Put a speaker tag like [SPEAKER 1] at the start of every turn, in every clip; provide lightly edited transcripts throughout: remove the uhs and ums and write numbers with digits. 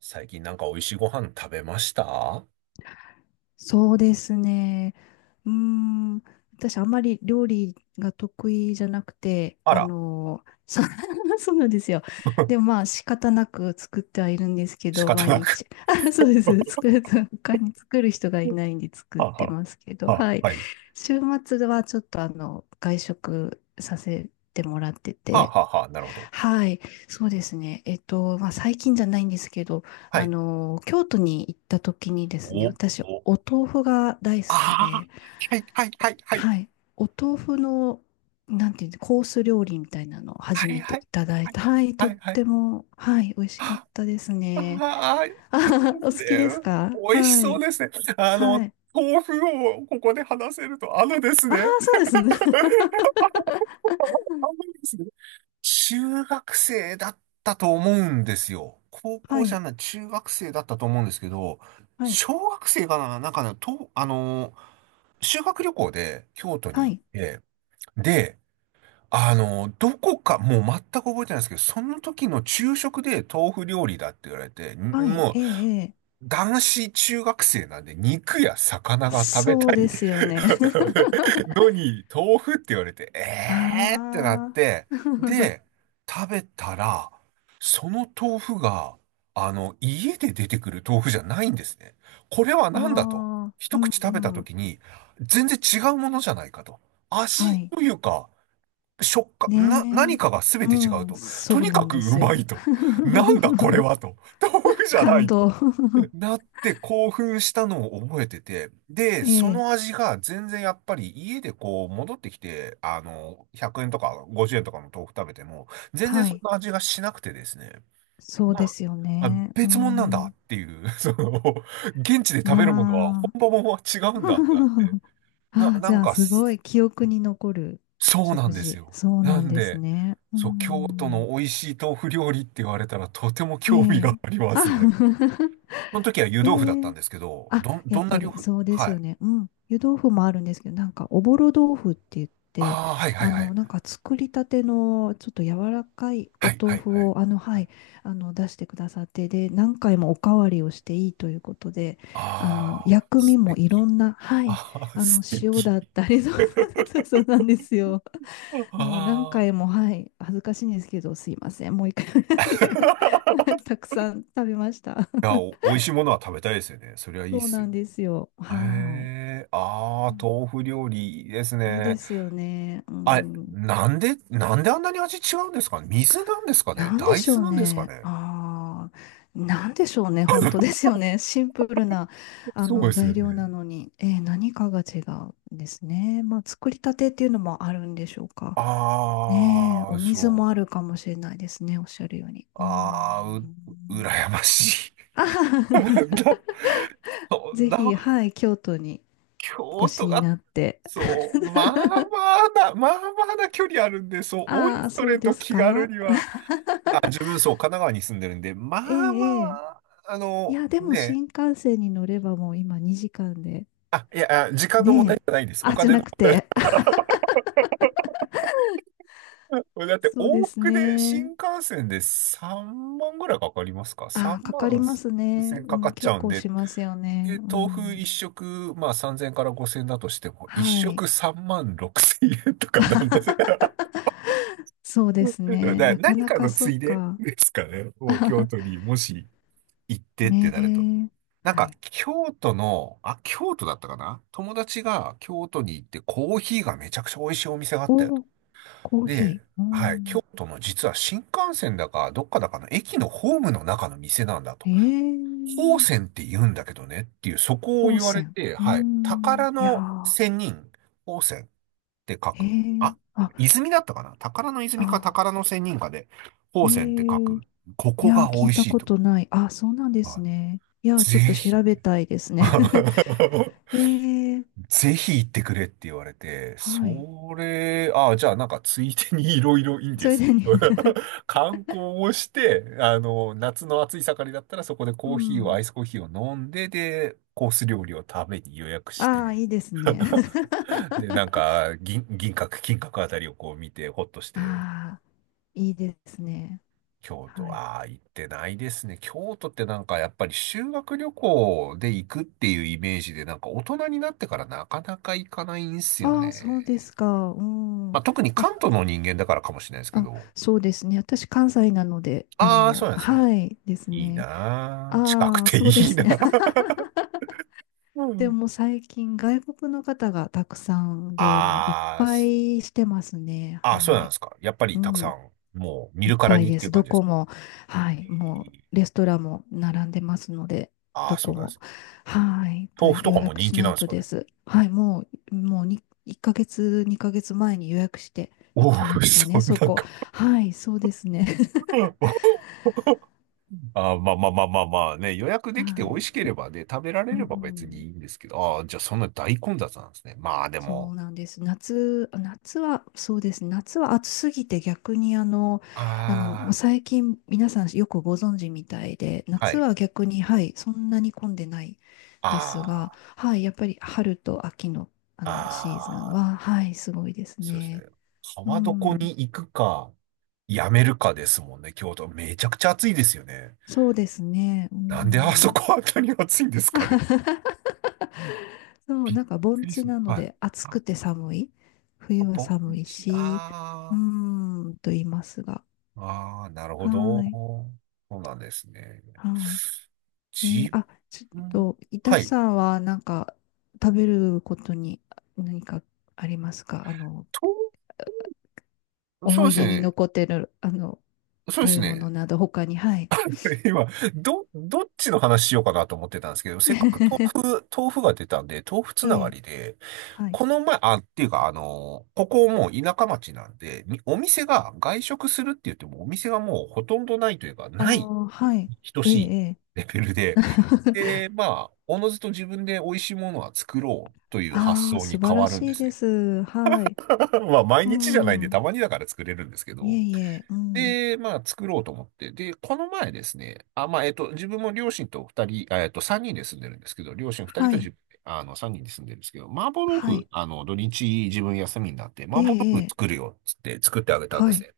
[SPEAKER 1] 最近なんか美味しいご飯食べました。
[SPEAKER 2] そうですね。うーん、私あんまり料理が得意じゃなくて、
[SPEAKER 1] あら、
[SPEAKER 2] そうなんですよ。でもま あ仕方なく作ってはいるんですけ
[SPEAKER 1] 仕
[SPEAKER 2] ど、
[SPEAKER 1] 方
[SPEAKER 2] 毎
[SPEAKER 1] なく。
[SPEAKER 2] 日。あ、そうです。作る、他に作る人がいないんで 作っ
[SPEAKER 1] はあ
[SPEAKER 2] て
[SPEAKER 1] は
[SPEAKER 2] ますけど、
[SPEAKER 1] あ、は
[SPEAKER 2] はい。
[SPEAKER 1] あ、はい。
[SPEAKER 2] 週末はちょっと外食させてもらって
[SPEAKER 1] はあ、
[SPEAKER 2] て、
[SPEAKER 1] はあ、はあ、なるほど。
[SPEAKER 2] はい。そうですね。まあ最近じゃないんですけど、
[SPEAKER 1] は
[SPEAKER 2] あ
[SPEAKER 1] い。
[SPEAKER 2] の、京都に行った時にですね、
[SPEAKER 1] お、
[SPEAKER 2] 私、
[SPEAKER 1] お、
[SPEAKER 2] お豆腐が大好
[SPEAKER 1] あ
[SPEAKER 2] き
[SPEAKER 1] あ、
[SPEAKER 2] で、
[SPEAKER 1] はい、はい、はい、はい。
[SPEAKER 2] はい、お豆腐の、なんていうの、コース料理みたいなのを初
[SPEAKER 1] はい、
[SPEAKER 2] めて
[SPEAKER 1] は
[SPEAKER 2] い
[SPEAKER 1] い、
[SPEAKER 2] ただい
[SPEAKER 1] はい、
[SPEAKER 2] た。はい、
[SPEAKER 1] は
[SPEAKER 2] とっ
[SPEAKER 1] い、はい。
[SPEAKER 2] ても、はい、美味しかっ
[SPEAKER 1] あ
[SPEAKER 2] たですね。
[SPEAKER 1] あ、い
[SPEAKER 2] あ
[SPEAKER 1] いで
[SPEAKER 2] はは、お好
[SPEAKER 1] す
[SPEAKER 2] きです
[SPEAKER 1] ね。
[SPEAKER 2] か。
[SPEAKER 1] 美味し
[SPEAKER 2] は
[SPEAKER 1] そう
[SPEAKER 2] い、
[SPEAKER 1] ですね。あの、
[SPEAKER 2] はい。
[SPEAKER 1] 豆腐をここで話せると、あのです
[SPEAKER 2] ああ、
[SPEAKER 1] ね。
[SPEAKER 2] そうですね。
[SPEAKER 1] あのですね。中学生だったと思うんですよ。高
[SPEAKER 2] は
[SPEAKER 1] 校じゃ
[SPEAKER 2] い、
[SPEAKER 1] ない、中学生だったと思うんですけど、
[SPEAKER 2] はい、
[SPEAKER 1] 小学生かな、なんかね、と、あのー、修学旅行で京都に
[SPEAKER 2] は
[SPEAKER 1] 行っ
[SPEAKER 2] い、
[SPEAKER 1] て、で、どこか、もう全く覚えてないんですけど、その時の昼食で豆腐料理だって言われて、ん、
[SPEAKER 2] はい、
[SPEAKER 1] もう、
[SPEAKER 2] ええ、ええ。
[SPEAKER 1] 男子中学生なんで肉や魚が食べ
[SPEAKER 2] そ
[SPEAKER 1] た
[SPEAKER 2] うで
[SPEAKER 1] い
[SPEAKER 2] すよね。
[SPEAKER 1] のに、豆腐って言われて、えーってなっ
[SPEAKER 2] ああ、
[SPEAKER 1] て、で、食べたら、その豆腐が、あの、家で出てくる豆腐じゃないんですね。これは
[SPEAKER 2] あ
[SPEAKER 1] 何だと。
[SPEAKER 2] あ、う
[SPEAKER 1] 一
[SPEAKER 2] ん、
[SPEAKER 1] 口食べた
[SPEAKER 2] うん。
[SPEAKER 1] 時に、全然違うものじゃないかと。
[SPEAKER 2] は
[SPEAKER 1] 味
[SPEAKER 2] い。
[SPEAKER 1] というか、食感、な、何
[SPEAKER 2] ねえ。
[SPEAKER 1] かが全
[SPEAKER 2] う
[SPEAKER 1] て違う
[SPEAKER 2] ん、
[SPEAKER 1] と。
[SPEAKER 2] そ
[SPEAKER 1] と
[SPEAKER 2] う
[SPEAKER 1] に
[SPEAKER 2] な
[SPEAKER 1] か
[SPEAKER 2] ん
[SPEAKER 1] く
[SPEAKER 2] で
[SPEAKER 1] う
[SPEAKER 2] す
[SPEAKER 1] まい
[SPEAKER 2] よ。
[SPEAKER 1] と。なんだこれ はと。豆腐じゃな
[SPEAKER 2] 感
[SPEAKER 1] い。
[SPEAKER 2] 動。
[SPEAKER 1] なって興奮したのを覚えてて、で、
[SPEAKER 2] え
[SPEAKER 1] そ
[SPEAKER 2] え、
[SPEAKER 1] の味が全然やっぱり家でこう戻ってきて、あの、100円とか50円とかの豆腐食べても、全然
[SPEAKER 2] は
[SPEAKER 1] そん
[SPEAKER 2] い。
[SPEAKER 1] な味がしなくてですね、
[SPEAKER 2] そう
[SPEAKER 1] ま
[SPEAKER 2] で
[SPEAKER 1] あ、
[SPEAKER 2] すよ
[SPEAKER 1] あ、
[SPEAKER 2] ね。う
[SPEAKER 1] 別物なんだ
[SPEAKER 2] ん、
[SPEAKER 1] っていう、その、現地で食べるものは
[SPEAKER 2] まあ。
[SPEAKER 1] 本場ものは違うんだってなって、な、
[SPEAKER 2] ああ、
[SPEAKER 1] な
[SPEAKER 2] じ
[SPEAKER 1] ん
[SPEAKER 2] ゃあ、
[SPEAKER 1] か、
[SPEAKER 2] すごい記憶に残る
[SPEAKER 1] そうなん
[SPEAKER 2] 食
[SPEAKER 1] です
[SPEAKER 2] 事。
[SPEAKER 1] よ。
[SPEAKER 2] そう
[SPEAKER 1] な
[SPEAKER 2] なん
[SPEAKER 1] ん
[SPEAKER 2] です
[SPEAKER 1] で、
[SPEAKER 2] ね。う
[SPEAKER 1] そう、京都の
[SPEAKER 2] ん。
[SPEAKER 1] 美味しい豆腐料理って言われたらとても
[SPEAKER 2] え
[SPEAKER 1] 興味が
[SPEAKER 2] え。
[SPEAKER 1] ありま
[SPEAKER 2] あ、
[SPEAKER 1] すね。その時は湯
[SPEAKER 2] え
[SPEAKER 1] 豆腐だったん
[SPEAKER 2] え。
[SPEAKER 1] ですけど、
[SPEAKER 2] あ、
[SPEAKER 1] どん、
[SPEAKER 2] や
[SPEAKER 1] ど
[SPEAKER 2] っ
[SPEAKER 1] んな
[SPEAKER 2] ぱ
[SPEAKER 1] 料
[SPEAKER 2] り
[SPEAKER 1] 理、
[SPEAKER 2] そうです
[SPEAKER 1] は
[SPEAKER 2] よ
[SPEAKER 1] い。
[SPEAKER 2] ね。うん。湯豆腐もあるんですけど、なんかおぼろ豆腐って言って、
[SPEAKER 1] ああ、はいはい
[SPEAKER 2] あ
[SPEAKER 1] は
[SPEAKER 2] の、
[SPEAKER 1] い。
[SPEAKER 2] なんか作りたてのちょっと柔らかい
[SPEAKER 1] は
[SPEAKER 2] お
[SPEAKER 1] いは
[SPEAKER 2] 豆
[SPEAKER 1] い
[SPEAKER 2] 腐
[SPEAKER 1] はい。
[SPEAKER 2] を、あの、はい、あの、出してくださって、で、何回もおかわりをしていいということで、あの、
[SPEAKER 1] ああー、
[SPEAKER 2] 薬味
[SPEAKER 1] 素
[SPEAKER 2] もいろ
[SPEAKER 1] 敵。
[SPEAKER 2] んな、はい、
[SPEAKER 1] ああ、
[SPEAKER 2] あの、
[SPEAKER 1] 素
[SPEAKER 2] 塩
[SPEAKER 1] 敵。
[SPEAKER 2] だったり、そう、そうなんですよ。
[SPEAKER 1] あ
[SPEAKER 2] もう何回
[SPEAKER 1] あ。
[SPEAKER 2] も、はい、恥ずかしいんですけど、すいません、もう一回 はい たくさん食べました。
[SPEAKER 1] いや、お、美味しいものは食べたいですよね。そりゃ いい
[SPEAKER 2] そ
[SPEAKER 1] っ
[SPEAKER 2] う
[SPEAKER 1] す
[SPEAKER 2] なん
[SPEAKER 1] よ。
[SPEAKER 2] ですよ。はい。
[SPEAKER 1] ええ、あ
[SPEAKER 2] う
[SPEAKER 1] あ、
[SPEAKER 2] ん、
[SPEAKER 1] 豆腐料理いいです
[SPEAKER 2] いいで
[SPEAKER 1] ね。
[SPEAKER 2] すよね。う
[SPEAKER 1] あれ、
[SPEAKER 2] ん。
[SPEAKER 1] なんで、なんであんなに味違うんですかね。水なんですかね。
[SPEAKER 2] なんで
[SPEAKER 1] 大
[SPEAKER 2] しょ
[SPEAKER 1] 豆
[SPEAKER 2] う
[SPEAKER 1] なんですか
[SPEAKER 2] ね。
[SPEAKER 1] ね。
[SPEAKER 2] ああ、なんでしょうね。本当ですよね。シンプルな、あ
[SPEAKER 1] そう
[SPEAKER 2] の、
[SPEAKER 1] です
[SPEAKER 2] 材
[SPEAKER 1] よね。
[SPEAKER 2] 料なのに、何かが違うんですね。まあ、作りたてっていうのもあるんでしょうか。ねえ、
[SPEAKER 1] ああ、
[SPEAKER 2] お水
[SPEAKER 1] そ
[SPEAKER 2] も
[SPEAKER 1] う。
[SPEAKER 2] あるかもしれないですね。おっしゃるように。う
[SPEAKER 1] ああ、う、
[SPEAKER 2] ん。
[SPEAKER 1] 羨ましい。
[SPEAKER 2] あはは、
[SPEAKER 1] だ、そん
[SPEAKER 2] ぜひ、
[SPEAKER 1] な、
[SPEAKER 2] はい、京都にお
[SPEAKER 1] 京
[SPEAKER 2] 越し
[SPEAKER 1] 都
[SPEAKER 2] に
[SPEAKER 1] が、
[SPEAKER 2] なって。
[SPEAKER 1] そう、まあまあな、まあまあな距離あるんで、そう、おい
[SPEAKER 2] ああ、
[SPEAKER 1] そ
[SPEAKER 2] そ
[SPEAKER 1] れ
[SPEAKER 2] うで
[SPEAKER 1] と
[SPEAKER 2] す
[SPEAKER 1] 気軽
[SPEAKER 2] か。
[SPEAKER 1] には、あ、自分、そう、神奈川に住んでるんで、ま
[SPEAKER 2] え
[SPEAKER 1] あま
[SPEAKER 2] え、ええ。
[SPEAKER 1] あ、あ
[SPEAKER 2] い
[SPEAKER 1] の、
[SPEAKER 2] や、でも
[SPEAKER 1] ね、
[SPEAKER 2] 新幹線に乗ればもう今2時間で。
[SPEAKER 1] あ、いや、あ時間の問題
[SPEAKER 2] ねえ。
[SPEAKER 1] じゃないです。お
[SPEAKER 2] あ、じゃ
[SPEAKER 1] 金
[SPEAKER 2] な
[SPEAKER 1] の。
[SPEAKER 2] くて。
[SPEAKER 1] だっ て、
[SPEAKER 2] そうで
[SPEAKER 1] 往
[SPEAKER 2] す
[SPEAKER 1] 復で新
[SPEAKER 2] ね。
[SPEAKER 1] 幹線で3万ぐらいかかりますか？
[SPEAKER 2] あ
[SPEAKER 1] 3
[SPEAKER 2] あ、かかり
[SPEAKER 1] 万
[SPEAKER 2] ま
[SPEAKER 1] 数
[SPEAKER 2] すね。
[SPEAKER 1] 千
[SPEAKER 2] う
[SPEAKER 1] かか
[SPEAKER 2] ん、
[SPEAKER 1] っちゃ
[SPEAKER 2] 結
[SPEAKER 1] うん
[SPEAKER 2] 構
[SPEAKER 1] で、
[SPEAKER 2] しますよね。
[SPEAKER 1] で、
[SPEAKER 2] う
[SPEAKER 1] 豆腐一
[SPEAKER 2] ん。
[SPEAKER 1] 食、まあ3000から5000だとしても、一
[SPEAKER 2] はい。
[SPEAKER 1] 食3万6000円とかなんです。
[SPEAKER 2] そうです
[SPEAKER 1] だか
[SPEAKER 2] ね。
[SPEAKER 1] ら
[SPEAKER 2] なか
[SPEAKER 1] 何
[SPEAKER 2] な
[SPEAKER 1] か
[SPEAKER 2] か
[SPEAKER 1] の
[SPEAKER 2] そ
[SPEAKER 1] つ
[SPEAKER 2] う
[SPEAKER 1] いで
[SPEAKER 2] か。
[SPEAKER 1] ですかね。もう京 都にもし行ってって
[SPEAKER 2] ね
[SPEAKER 1] なると。
[SPEAKER 2] え。
[SPEAKER 1] なん
[SPEAKER 2] は
[SPEAKER 1] か
[SPEAKER 2] い。
[SPEAKER 1] 京都の、あ、京都だったかな、友達が京都に行ってコーヒーがめちゃくちゃ美味しいお店があったよと。
[SPEAKER 2] お、コー
[SPEAKER 1] で、
[SPEAKER 2] ヒー。う
[SPEAKER 1] はい、
[SPEAKER 2] ん。
[SPEAKER 1] 京都の実は新幹線だかどっかだかの駅のホームの中の店なんだと。
[SPEAKER 2] え
[SPEAKER 1] 宝
[SPEAKER 2] え、
[SPEAKER 1] 泉って言うんだけどねっていう、そこを
[SPEAKER 2] 高
[SPEAKER 1] 言われ
[SPEAKER 2] 専。
[SPEAKER 1] て、
[SPEAKER 2] うー
[SPEAKER 1] はい、
[SPEAKER 2] ん。
[SPEAKER 1] 宝
[SPEAKER 2] いや
[SPEAKER 1] の
[SPEAKER 2] ー、
[SPEAKER 1] 仙人、宝泉って書
[SPEAKER 2] へ
[SPEAKER 1] く。
[SPEAKER 2] え。
[SPEAKER 1] あ、
[SPEAKER 2] あ、
[SPEAKER 1] 泉だったかな、宝の泉か
[SPEAKER 2] あ、
[SPEAKER 1] 宝の仙人かで、
[SPEAKER 2] え
[SPEAKER 1] 宝泉って書
[SPEAKER 2] え。
[SPEAKER 1] く。こ
[SPEAKER 2] い
[SPEAKER 1] こ
[SPEAKER 2] やー、
[SPEAKER 1] が美
[SPEAKER 2] 聞い
[SPEAKER 1] 味
[SPEAKER 2] た
[SPEAKER 1] しい
[SPEAKER 2] こ
[SPEAKER 1] と。
[SPEAKER 2] とない。あ、そうなんで
[SPEAKER 1] あ
[SPEAKER 2] す
[SPEAKER 1] の
[SPEAKER 2] ね。いやー、
[SPEAKER 1] ぜ
[SPEAKER 2] ちょっと
[SPEAKER 1] ひっ
[SPEAKER 2] 調べ
[SPEAKER 1] て。
[SPEAKER 2] たいですね。へえ。
[SPEAKER 1] ぜひ行ってくれって言われて、
[SPEAKER 2] はい。
[SPEAKER 1] それ、ああ、じゃあなんかついでにいろいろいい
[SPEAKER 2] そ
[SPEAKER 1] で
[SPEAKER 2] れ
[SPEAKER 1] す
[SPEAKER 2] で
[SPEAKER 1] ね。
[SPEAKER 2] ね。
[SPEAKER 1] 観光をして、あの、夏の暑い盛りだったらそこで
[SPEAKER 2] う
[SPEAKER 1] コーヒーを、ア
[SPEAKER 2] ん。
[SPEAKER 1] イスコーヒーを飲んで、で、コース料理を食べに予約し
[SPEAKER 2] ああ、
[SPEAKER 1] て、
[SPEAKER 2] いいですね。
[SPEAKER 1] で、なんか銀、銀閣、金閣あたりをこう見て、ほっとして
[SPEAKER 2] ああ、いいですね。
[SPEAKER 1] 京
[SPEAKER 2] は
[SPEAKER 1] 都、
[SPEAKER 2] い。
[SPEAKER 1] ああ、行ってないですね。京都ってなんかやっぱり修学旅行で行くっていうイメージで、なんか大人になってからなかなか行かないんすよ
[SPEAKER 2] あ
[SPEAKER 1] ね。
[SPEAKER 2] あ、そうですか。うん。
[SPEAKER 1] まあ、特に
[SPEAKER 2] あ、
[SPEAKER 1] 関東の人間だからかもしれないですけ
[SPEAKER 2] あ、
[SPEAKER 1] ど。
[SPEAKER 2] そうですね。私、関西なので、
[SPEAKER 1] ああ、そうなんですね。
[SPEAKER 2] はいです
[SPEAKER 1] いい
[SPEAKER 2] ね。
[SPEAKER 1] なあ、近く
[SPEAKER 2] ああ、
[SPEAKER 1] てい
[SPEAKER 2] そうで
[SPEAKER 1] い
[SPEAKER 2] す
[SPEAKER 1] な
[SPEAKER 2] ね。
[SPEAKER 1] あ。 う
[SPEAKER 2] で
[SPEAKER 1] ん、
[SPEAKER 2] も最近外国の方がたくさんでもういっ
[SPEAKER 1] あー
[SPEAKER 2] ぱ
[SPEAKER 1] す、
[SPEAKER 2] いしてますね。
[SPEAKER 1] あー、そう
[SPEAKER 2] は
[SPEAKER 1] なんで
[SPEAKER 2] い。
[SPEAKER 1] すか。やっぱ
[SPEAKER 2] う
[SPEAKER 1] りたくさ
[SPEAKER 2] ん。
[SPEAKER 1] ん、もう見
[SPEAKER 2] いっ
[SPEAKER 1] るから
[SPEAKER 2] ぱい
[SPEAKER 1] にっ
[SPEAKER 2] で
[SPEAKER 1] てい
[SPEAKER 2] す。
[SPEAKER 1] う感
[SPEAKER 2] ど
[SPEAKER 1] じです
[SPEAKER 2] こ
[SPEAKER 1] か。
[SPEAKER 2] も、は
[SPEAKER 1] え
[SPEAKER 2] い。も
[SPEAKER 1] ー、
[SPEAKER 2] うレストランも並んでますので、
[SPEAKER 1] ああ、
[SPEAKER 2] ど
[SPEAKER 1] そう
[SPEAKER 2] こ
[SPEAKER 1] なんで
[SPEAKER 2] も。
[SPEAKER 1] す。
[SPEAKER 2] はい。
[SPEAKER 1] 豆腐
[SPEAKER 2] 大
[SPEAKER 1] と
[SPEAKER 2] 予
[SPEAKER 1] かも
[SPEAKER 2] 約
[SPEAKER 1] 人
[SPEAKER 2] し
[SPEAKER 1] 気
[SPEAKER 2] な
[SPEAKER 1] なん
[SPEAKER 2] い
[SPEAKER 1] です
[SPEAKER 2] と
[SPEAKER 1] か
[SPEAKER 2] で
[SPEAKER 1] ね。
[SPEAKER 2] す。はい。もうに1ヶ月、2ヶ月前に予約して
[SPEAKER 1] お
[SPEAKER 2] 行
[SPEAKER 1] お、
[SPEAKER 2] きましたね、
[SPEAKER 1] そん
[SPEAKER 2] そ
[SPEAKER 1] な
[SPEAKER 2] こ。
[SPEAKER 1] か。
[SPEAKER 2] はい。そうですね。
[SPEAKER 1] あー、まあまあまあまあまあね、予約
[SPEAKER 2] は
[SPEAKER 1] できて美味しけ
[SPEAKER 2] い。
[SPEAKER 1] ればね、食べられ
[SPEAKER 2] う
[SPEAKER 1] れば別にい
[SPEAKER 2] ん。
[SPEAKER 1] いんですけど、ああ、じゃあそんな大混雑なんですね。まあで
[SPEAKER 2] そ
[SPEAKER 1] も、
[SPEAKER 2] うなんです。夏は、そうですね。夏は暑すぎて逆にもう
[SPEAKER 1] あ
[SPEAKER 2] 最近皆さんよくご存知みたいで、
[SPEAKER 1] あ、は
[SPEAKER 2] 夏
[SPEAKER 1] い。
[SPEAKER 2] は逆に、はい、そんなに混んでないですが、
[SPEAKER 1] あ
[SPEAKER 2] はい、やっぱり春と秋の、あ
[SPEAKER 1] あ、
[SPEAKER 2] のシーズン
[SPEAKER 1] ああ、
[SPEAKER 2] は、はい、すごいです
[SPEAKER 1] そうです
[SPEAKER 2] ね。
[SPEAKER 1] ね。
[SPEAKER 2] う
[SPEAKER 1] 川床
[SPEAKER 2] ん、
[SPEAKER 1] に行くか、やめるかですもんね、京都。めちゃくちゃ暑いですよね。
[SPEAKER 2] そうですね。う
[SPEAKER 1] なんであそ
[SPEAKER 2] ん、
[SPEAKER 1] こあたり暑いんですかね。
[SPEAKER 2] そう、
[SPEAKER 1] びっ
[SPEAKER 2] なんか
[SPEAKER 1] く
[SPEAKER 2] 盆
[SPEAKER 1] り
[SPEAKER 2] 地
[SPEAKER 1] する。
[SPEAKER 2] なの
[SPEAKER 1] はい。
[SPEAKER 2] で暑
[SPEAKER 1] あ、
[SPEAKER 2] くて寒い。冬は
[SPEAKER 1] 盆
[SPEAKER 2] 寒い
[SPEAKER 1] 地、
[SPEAKER 2] し、う
[SPEAKER 1] あ
[SPEAKER 2] ーん、と言いますが。
[SPEAKER 1] あ、ああ、なるほ
[SPEAKER 2] は
[SPEAKER 1] ど。
[SPEAKER 2] い。
[SPEAKER 1] そうなんですね。
[SPEAKER 2] はい。
[SPEAKER 1] 自
[SPEAKER 2] あ、ちょっ
[SPEAKER 1] 分、
[SPEAKER 2] と、いた
[SPEAKER 1] は
[SPEAKER 2] し
[SPEAKER 1] い。
[SPEAKER 2] さんは、なんか、食べることに何かありますか。あの、
[SPEAKER 1] と、そう
[SPEAKER 2] 思
[SPEAKER 1] で
[SPEAKER 2] い
[SPEAKER 1] す
[SPEAKER 2] 出に
[SPEAKER 1] ね。
[SPEAKER 2] 残ってる、あの、
[SPEAKER 1] そうで
[SPEAKER 2] 食
[SPEAKER 1] す
[SPEAKER 2] べ物
[SPEAKER 1] ね。
[SPEAKER 2] など、他に、はい。
[SPEAKER 1] 今、ど、どっちの話しようかなと思ってたんですけど、せっかく 豆腐、豆腐が出たんで、豆腐つ
[SPEAKER 2] え
[SPEAKER 1] なが
[SPEAKER 2] え、
[SPEAKER 1] りで、
[SPEAKER 2] はい。
[SPEAKER 1] この前、あ、っていうか、あの、ここもう田舎町なんで、みお店が外食するって言っても、お店がもうほとんどないというか、
[SPEAKER 2] あ
[SPEAKER 1] ない
[SPEAKER 2] あ、はい。
[SPEAKER 1] 等
[SPEAKER 2] ええ、
[SPEAKER 1] しい
[SPEAKER 2] ええ。
[SPEAKER 1] レベルで、で、まあ、おのずと自分で美味しいものは作ろうという発
[SPEAKER 2] ああ、
[SPEAKER 1] 想
[SPEAKER 2] 素
[SPEAKER 1] に
[SPEAKER 2] 晴
[SPEAKER 1] 変
[SPEAKER 2] ら
[SPEAKER 1] わるん
[SPEAKER 2] し
[SPEAKER 1] で
[SPEAKER 2] い
[SPEAKER 1] す
[SPEAKER 2] で
[SPEAKER 1] ね。
[SPEAKER 2] す。はい。
[SPEAKER 1] まあ、毎
[SPEAKER 2] う
[SPEAKER 1] 日じゃないんで、
[SPEAKER 2] ん。
[SPEAKER 1] たまにだから作れるんですけ
[SPEAKER 2] いえ
[SPEAKER 1] ど、
[SPEAKER 2] いえ、うん。
[SPEAKER 1] で、まあ、作ろうと思って。で、この前ですね、あ、まあ、自分も両親と二人、あ、三人で住んでるんですけど、両親二人
[SPEAKER 2] は
[SPEAKER 1] と
[SPEAKER 2] い。
[SPEAKER 1] じ、あの、三人で住んでるんですけど、麻婆豆
[SPEAKER 2] は
[SPEAKER 1] 腐、
[SPEAKER 2] い。
[SPEAKER 1] あの、土日自分休みになって、
[SPEAKER 2] ええ、
[SPEAKER 1] 麻婆
[SPEAKER 2] え
[SPEAKER 1] 豆腐
[SPEAKER 2] え。
[SPEAKER 1] 作るよ、つって作ってあげたんで
[SPEAKER 2] は
[SPEAKER 1] す
[SPEAKER 2] い。
[SPEAKER 1] ね。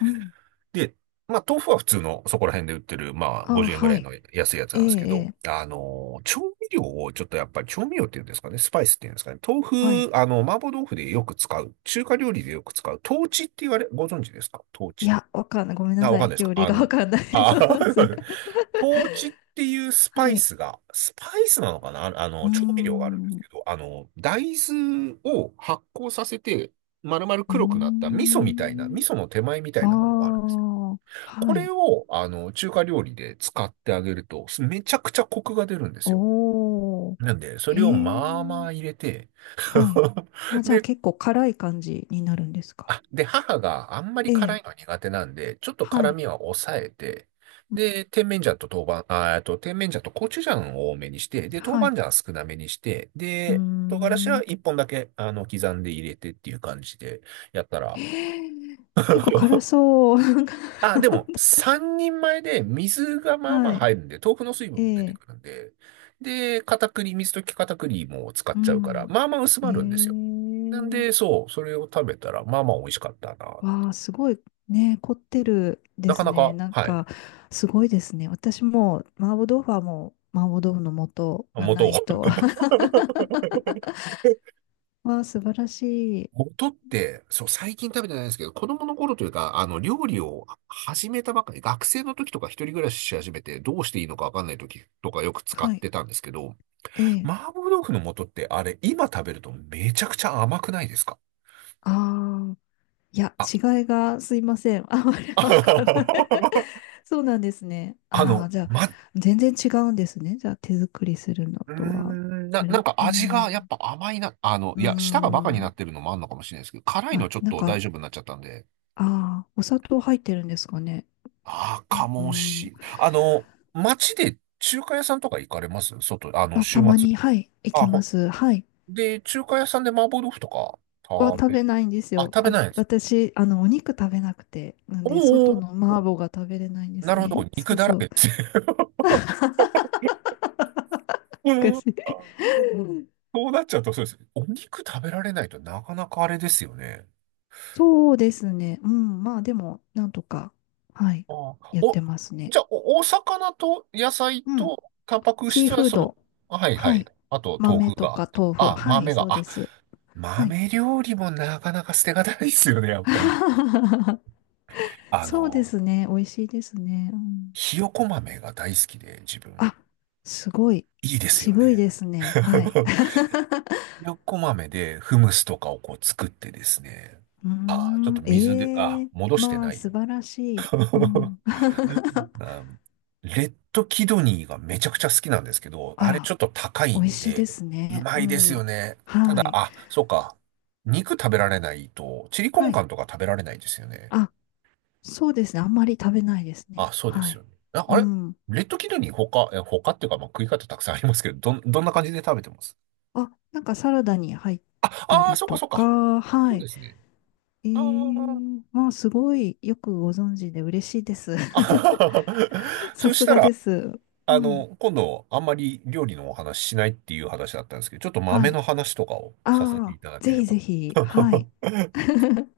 [SPEAKER 2] うん。
[SPEAKER 1] で、まあ、豆腐は普通の、そこら辺で売ってる、まあ、
[SPEAKER 2] ああ、
[SPEAKER 1] 50円ぐら
[SPEAKER 2] は
[SPEAKER 1] い
[SPEAKER 2] い。
[SPEAKER 1] の安いやつ
[SPEAKER 2] え
[SPEAKER 1] なん
[SPEAKER 2] え、
[SPEAKER 1] ですけ
[SPEAKER 2] え
[SPEAKER 1] ど、
[SPEAKER 2] え。
[SPEAKER 1] あの、調味料を、ちょっとやっぱり調味料っていうんですかね、スパイスっていうんですかね、
[SPEAKER 2] は
[SPEAKER 1] 豆
[SPEAKER 2] い。
[SPEAKER 1] 腐、あの、麻婆豆腐でよく使う、中華料理でよく使う、豆豉って言われ、ご存知ですか、豆
[SPEAKER 2] い
[SPEAKER 1] 豉。
[SPEAKER 2] や、わかんない。ごめんな
[SPEAKER 1] あ、わ
[SPEAKER 2] さ
[SPEAKER 1] かんな
[SPEAKER 2] い。
[SPEAKER 1] いですか。
[SPEAKER 2] 料理
[SPEAKER 1] あ
[SPEAKER 2] がわ
[SPEAKER 1] の、
[SPEAKER 2] かんない。そ
[SPEAKER 1] あ、
[SPEAKER 2] うなんです。
[SPEAKER 1] 豆チっていうスパ
[SPEAKER 2] は
[SPEAKER 1] イ
[SPEAKER 2] い。
[SPEAKER 1] スが、スパイスなのかな、あ、あ
[SPEAKER 2] うー
[SPEAKER 1] の、調味料があるんです
[SPEAKER 2] ん。う
[SPEAKER 1] けど、あの、大豆を発酵させて、丸々
[SPEAKER 2] ー
[SPEAKER 1] 黒くなった味噌みたいな、味
[SPEAKER 2] ん。
[SPEAKER 1] 噌の手前みた
[SPEAKER 2] あ
[SPEAKER 1] いなものがあるんですよ。
[SPEAKER 2] あ、
[SPEAKER 1] こ
[SPEAKER 2] は
[SPEAKER 1] れ
[SPEAKER 2] い。
[SPEAKER 1] を、あの、中華料理で使ってあげると、すめちゃくちゃコクが出るんですよ。
[SPEAKER 2] おー。
[SPEAKER 1] なんで、そ
[SPEAKER 2] へ
[SPEAKER 1] れをまあま
[SPEAKER 2] え。
[SPEAKER 1] あ入れて、
[SPEAKER 2] はい。あ、じゃあ
[SPEAKER 1] で、
[SPEAKER 2] 結構辛い感じになるんですか。
[SPEAKER 1] あ、で、母があんまり
[SPEAKER 2] え
[SPEAKER 1] 辛
[SPEAKER 2] え。
[SPEAKER 1] いのは苦手なんで、ちょっと
[SPEAKER 2] は
[SPEAKER 1] 辛
[SPEAKER 2] い。
[SPEAKER 1] みは抑えて、で、甜麺醤と豆板、あー、甜麺醤とコチュジャンを多めにして、で、豆
[SPEAKER 2] は
[SPEAKER 1] 板
[SPEAKER 2] い。
[SPEAKER 1] 醤は少なめにして、
[SPEAKER 2] うー
[SPEAKER 1] で、唐辛子は
[SPEAKER 2] ん。
[SPEAKER 1] 一本だけ、あの、刻んで入れてっていう感じでやったら、
[SPEAKER 2] へえ。結構辛 そう。
[SPEAKER 1] あ、でも、三人前で水がまあま
[SPEAKER 2] は
[SPEAKER 1] あ
[SPEAKER 2] い。
[SPEAKER 1] 入るんで、豆腐の水分
[SPEAKER 2] え
[SPEAKER 1] も出て
[SPEAKER 2] え。
[SPEAKER 1] くるんで、で、片栗、水溶き片栗も使っ
[SPEAKER 2] う
[SPEAKER 1] ちゃうから、
[SPEAKER 2] ん。
[SPEAKER 1] まあまあ薄まるんですよ。
[SPEAKER 2] え
[SPEAKER 1] なんで、
[SPEAKER 2] え。
[SPEAKER 1] そう、それを食べたら、まあまあ美味しかったな。
[SPEAKER 2] わあ、すごいね、凝ってる
[SPEAKER 1] な
[SPEAKER 2] で
[SPEAKER 1] か
[SPEAKER 2] す
[SPEAKER 1] な
[SPEAKER 2] ね。
[SPEAKER 1] か、
[SPEAKER 2] なん
[SPEAKER 1] はい。
[SPEAKER 2] か、すごいですね。私も、麻婆豆腐はもう、麻婆豆腐の素がな
[SPEAKER 1] 元
[SPEAKER 2] いと。わあ、素晴らしい。
[SPEAKER 1] 元って、そう、最近食べてないんですけど、子供の頃というか、あの、料理を始めたばっかり、学生の時とか一人暮らしし始めて、どうしていいのかわかんない時とかよく使っ
[SPEAKER 2] はい。
[SPEAKER 1] てたんですけど、
[SPEAKER 2] ええ。
[SPEAKER 1] 麻婆豆腐の素ってあれ、今食べるとめちゃくちゃ甘くないですか。
[SPEAKER 2] ああ、いや、
[SPEAKER 1] あ、
[SPEAKER 2] 違いが、すいません。あまりわかんない。 そうなんですね。
[SPEAKER 1] あ
[SPEAKER 2] ああ、
[SPEAKER 1] の、
[SPEAKER 2] じゃあ、
[SPEAKER 1] ま、
[SPEAKER 2] 全然違うんですね。じゃあ、手作りするの
[SPEAKER 1] うー
[SPEAKER 2] とは。
[SPEAKER 1] んな、
[SPEAKER 2] あ
[SPEAKER 1] なん
[SPEAKER 2] り、
[SPEAKER 1] か
[SPEAKER 2] う
[SPEAKER 1] 味がやっ
[SPEAKER 2] ん。
[SPEAKER 1] ぱ甘いな、あの、
[SPEAKER 2] うー
[SPEAKER 1] いや、舌がバカにな
[SPEAKER 2] ん。
[SPEAKER 1] ってるのもあんのかもしれないですけど、辛いの
[SPEAKER 2] あ、
[SPEAKER 1] ちょっ
[SPEAKER 2] なん
[SPEAKER 1] と大
[SPEAKER 2] か、
[SPEAKER 1] 丈夫になっちゃったんで、
[SPEAKER 2] ああ、お砂糖入ってるんですかね。
[SPEAKER 1] ああ、か
[SPEAKER 2] う
[SPEAKER 1] も
[SPEAKER 2] ん。
[SPEAKER 1] し。あの、街で中華屋さんとか行かれます、外、あの、
[SPEAKER 2] あ、
[SPEAKER 1] 週
[SPEAKER 2] たま
[SPEAKER 1] 末。
[SPEAKER 2] に、はい、行
[SPEAKER 1] あ、
[SPEAKER 2] きま
[SPEAKER 1] ほ
[SPEAKER 2] す。はい。
[SPEAKER 1] で、中華屋さんで麻婆豆腐とか
[SPEAKER 2] は
[SPEAKER 1] 食
[SPEAKER 2] 食べ
[SPEAKER 1] べ、
[SPEAKER 2] ないんです
[SPEAKER 1] あ、
[SPEAKER 2] よ。
[SPEAKER 1] 食べ
[SPEAKER 2] あ、
[SPEAKER 1] ないです。
[SPEAKER 2] 私、あの、お肉食べなくて、なんで、
[SPEAKER 1] お
[SPEAKER 2] 外
[SPEAKER 1] ーお
[SPEAKER 2] の麻婆が食べれないんで
[SPEAKER 1] ー、な
[SPEAKER 2] す
[SPEAKER 1] るほ
[SPEAKER 2] ね。
[SPEAKER 1] ど。
[SPEAKER 2] そ
[SPEAKER 1] 肉
[SPEAKER 2] う
[SPEAKER 1] だら
[SPEAKER 2] そ
[SPEAKER 1] け
[SPEAKER 2] う。
[SPEAKER 1] です。うん。
[SPEAKER 2] 昔。うん、
[SPEAKER 1] そうなっちゃうとそうです。お肉食べられないとなかなかあれですよね。
[SPEAKER 2] そうですね。うん。まあ、でも、なんとか、はい、
[SPEAKER 1] ああ、
[SPEAKER 2] やって
[SPEAKER 1] お、
[SPEAKER 2] ますね。
[SPEAKER 1] じゃあ、お、お魚と野菜
[SPEAKER 2] うん。
[SPEAKER 1] とタンパク
[SPEAKER 2] シー
[SPEAKER 1] 質は
[SPEAKER 2] フー
[SPEAKER 1] その、
[SPEAKER 2] ド。
[SPEAKER 1] あはいは
[SPEAKER 2] は
[SPEAKER 1] い。
[SPEAKER 2] い。
[SPEAKER 1] あと、
[SPEAKER 2] 豆
[SPEAKER 1] 豆腐
[SPEAKER 2] と
[SPEAKER 1] があっ
[SPEAKER 2] か
[SPEAKER 1] て。
[SPEAKER 2] 豆腐。
[SPEAKER 1] あ、
[SPEAKER 2] はい、
[SPEAKER 1] 豆が、
[SPEAKER 2] そうで
[SPEAKER 1] あ、
[SPEAKER 2] す。はい。
[SPEAKER 1] 豆料理もなかなか捨てがたいですよね、やっぱり。あ
[SPEAKER 2] そうで
[SPEAKER 1] の、
[SPEAKER 2] すね。美味しいですね。うん、
[SPEAKER 1] ひよこ豆が大好きで、自分。
[SPEAKER 2] あ、すごい。
[SPEAKER 1] いいですよ
[SPEAKER 2] 渋い
[SPEAKER 1] ね。
[SPEAKER 2] ですね。はい。
[SPEAKER 1] ひよこ豆でフムスとかをこう作ってですね。
[SPEAKER 2] うー
[SPEAKER 1] あー、ちょっと
[SPEAKER 2] ん、
[SPEAKER 1] 水で、
[SPEAKER 2] え
[SPEAKER 1] あ、
[SPEAKER 2] え
[SPEAKER 1] 戻して
[SPEAKER 2] まあ、
[SPEAKER 1] ない
[SPEAKER 2] 素
[SPEAKER 1] よ。
[SPEAKER 2] 晴らしい。う ん。
[SPEAKER 1] あ、レッドキドニーがめちゃくちゃ好きなんですけど、
[SPEAKER 2] あ
[SPEAKER 1] あれち
[SPEAKER 2] ら、
[SPEAKER 1] ょっと高い
[SPEAKER 2] 美味
[SPEAKER 1] ん
[SPEAKER 2] しいで
[SPEAKER 1] で、
[SPEAKER 2] す
[SPEAKER 1] う
[SPEAKER 2] ね。
[SPEAKER 1] ま
[SPEAKER 2] う
[SPEAKER 1] いです
[SPEAKER 2] ん。
[SPEAKER 1] よね。た
[SPEAKER 2] は
[SPEAKER 1] だ、
[SPEAKER 2] い。
[SPEAKER 1] あ、そうか。肉食べられないと、チリコ
[SPEAKER 2] は
[SPEAKER 1] ンカ
[SPEAKER 2] い。
[SPEAKER 1] ンとか食べられないですよね。
[SPEAKER 2] あ、そうですね。あんまり食べないです
[SPEAKER 1] あ、
[SPEAKER 2] ね。
[SPEAKER 1] そうで
[SPEAKER 2] は
[SPEAKER 1] すよ
[SPEAKER 2] い。
[SPEAKER 1] ね。あ、あ
[SPEAKER 2] う
[SPEAKER 1] れ
[SPEAKER 2] ん。
[SPEAKER 1] レッドキドニー他、え、他っていうか、まあ、食い方たくさんありますけど、どん、どんな感じで食べてます
[SPEAKER 2] あ、なんかサラダに入っ
[SPEAKER 1] あ、
[SPEAKER 2] た
[SPEAKER 1] あー
[SPEAKER 2] り
[SPEAKER 1] そっか
[SPEAKER 2] と
[SPEAKER 1] そっか。
[SPEAKER 2] か、は
[SPEAKER 1] そう
[SPEAKER 2] い。
[SPEAKER 1] ですね。
[SPEAKER 2] え
[SPEAKER 1] あ
[SPEAKER 2] え、
[SPEAKER 1] ー
[SPEAKER 2] まあ、すごいよくご存知で嬉しいです。
[SPEAKER 1] あ。
[SPEAKER 2] さ
[SPEAKER 1] そし
[SPEAKER 2] す
[SPEAKER 1] た
[SPEAKER 2] が
[SPEAKER 1] ら、
[SPEAKER 2] です。う
[SPEAKER 1] あ
[SPEAKER 2] ん。
[SPEAKER 1] の、今度、あんまり料理のお話しないっていう話だったんですけど、ちょっと豆
[SPEAKER 2] はい。
[SPEAKER 1] の話とかをさせて
[SPEAKER 2] あ
[SPEAKER 1] い
[SPEAKER 2] あ、
[SPEAKER 1] ただけ
[SPEAKER 2] ぜ
[SPEAKER 1] れ
[SPEAKER 2] ひ
[SPEAKER 1] ば。
[SPEAKER 2] ぜひ、はい。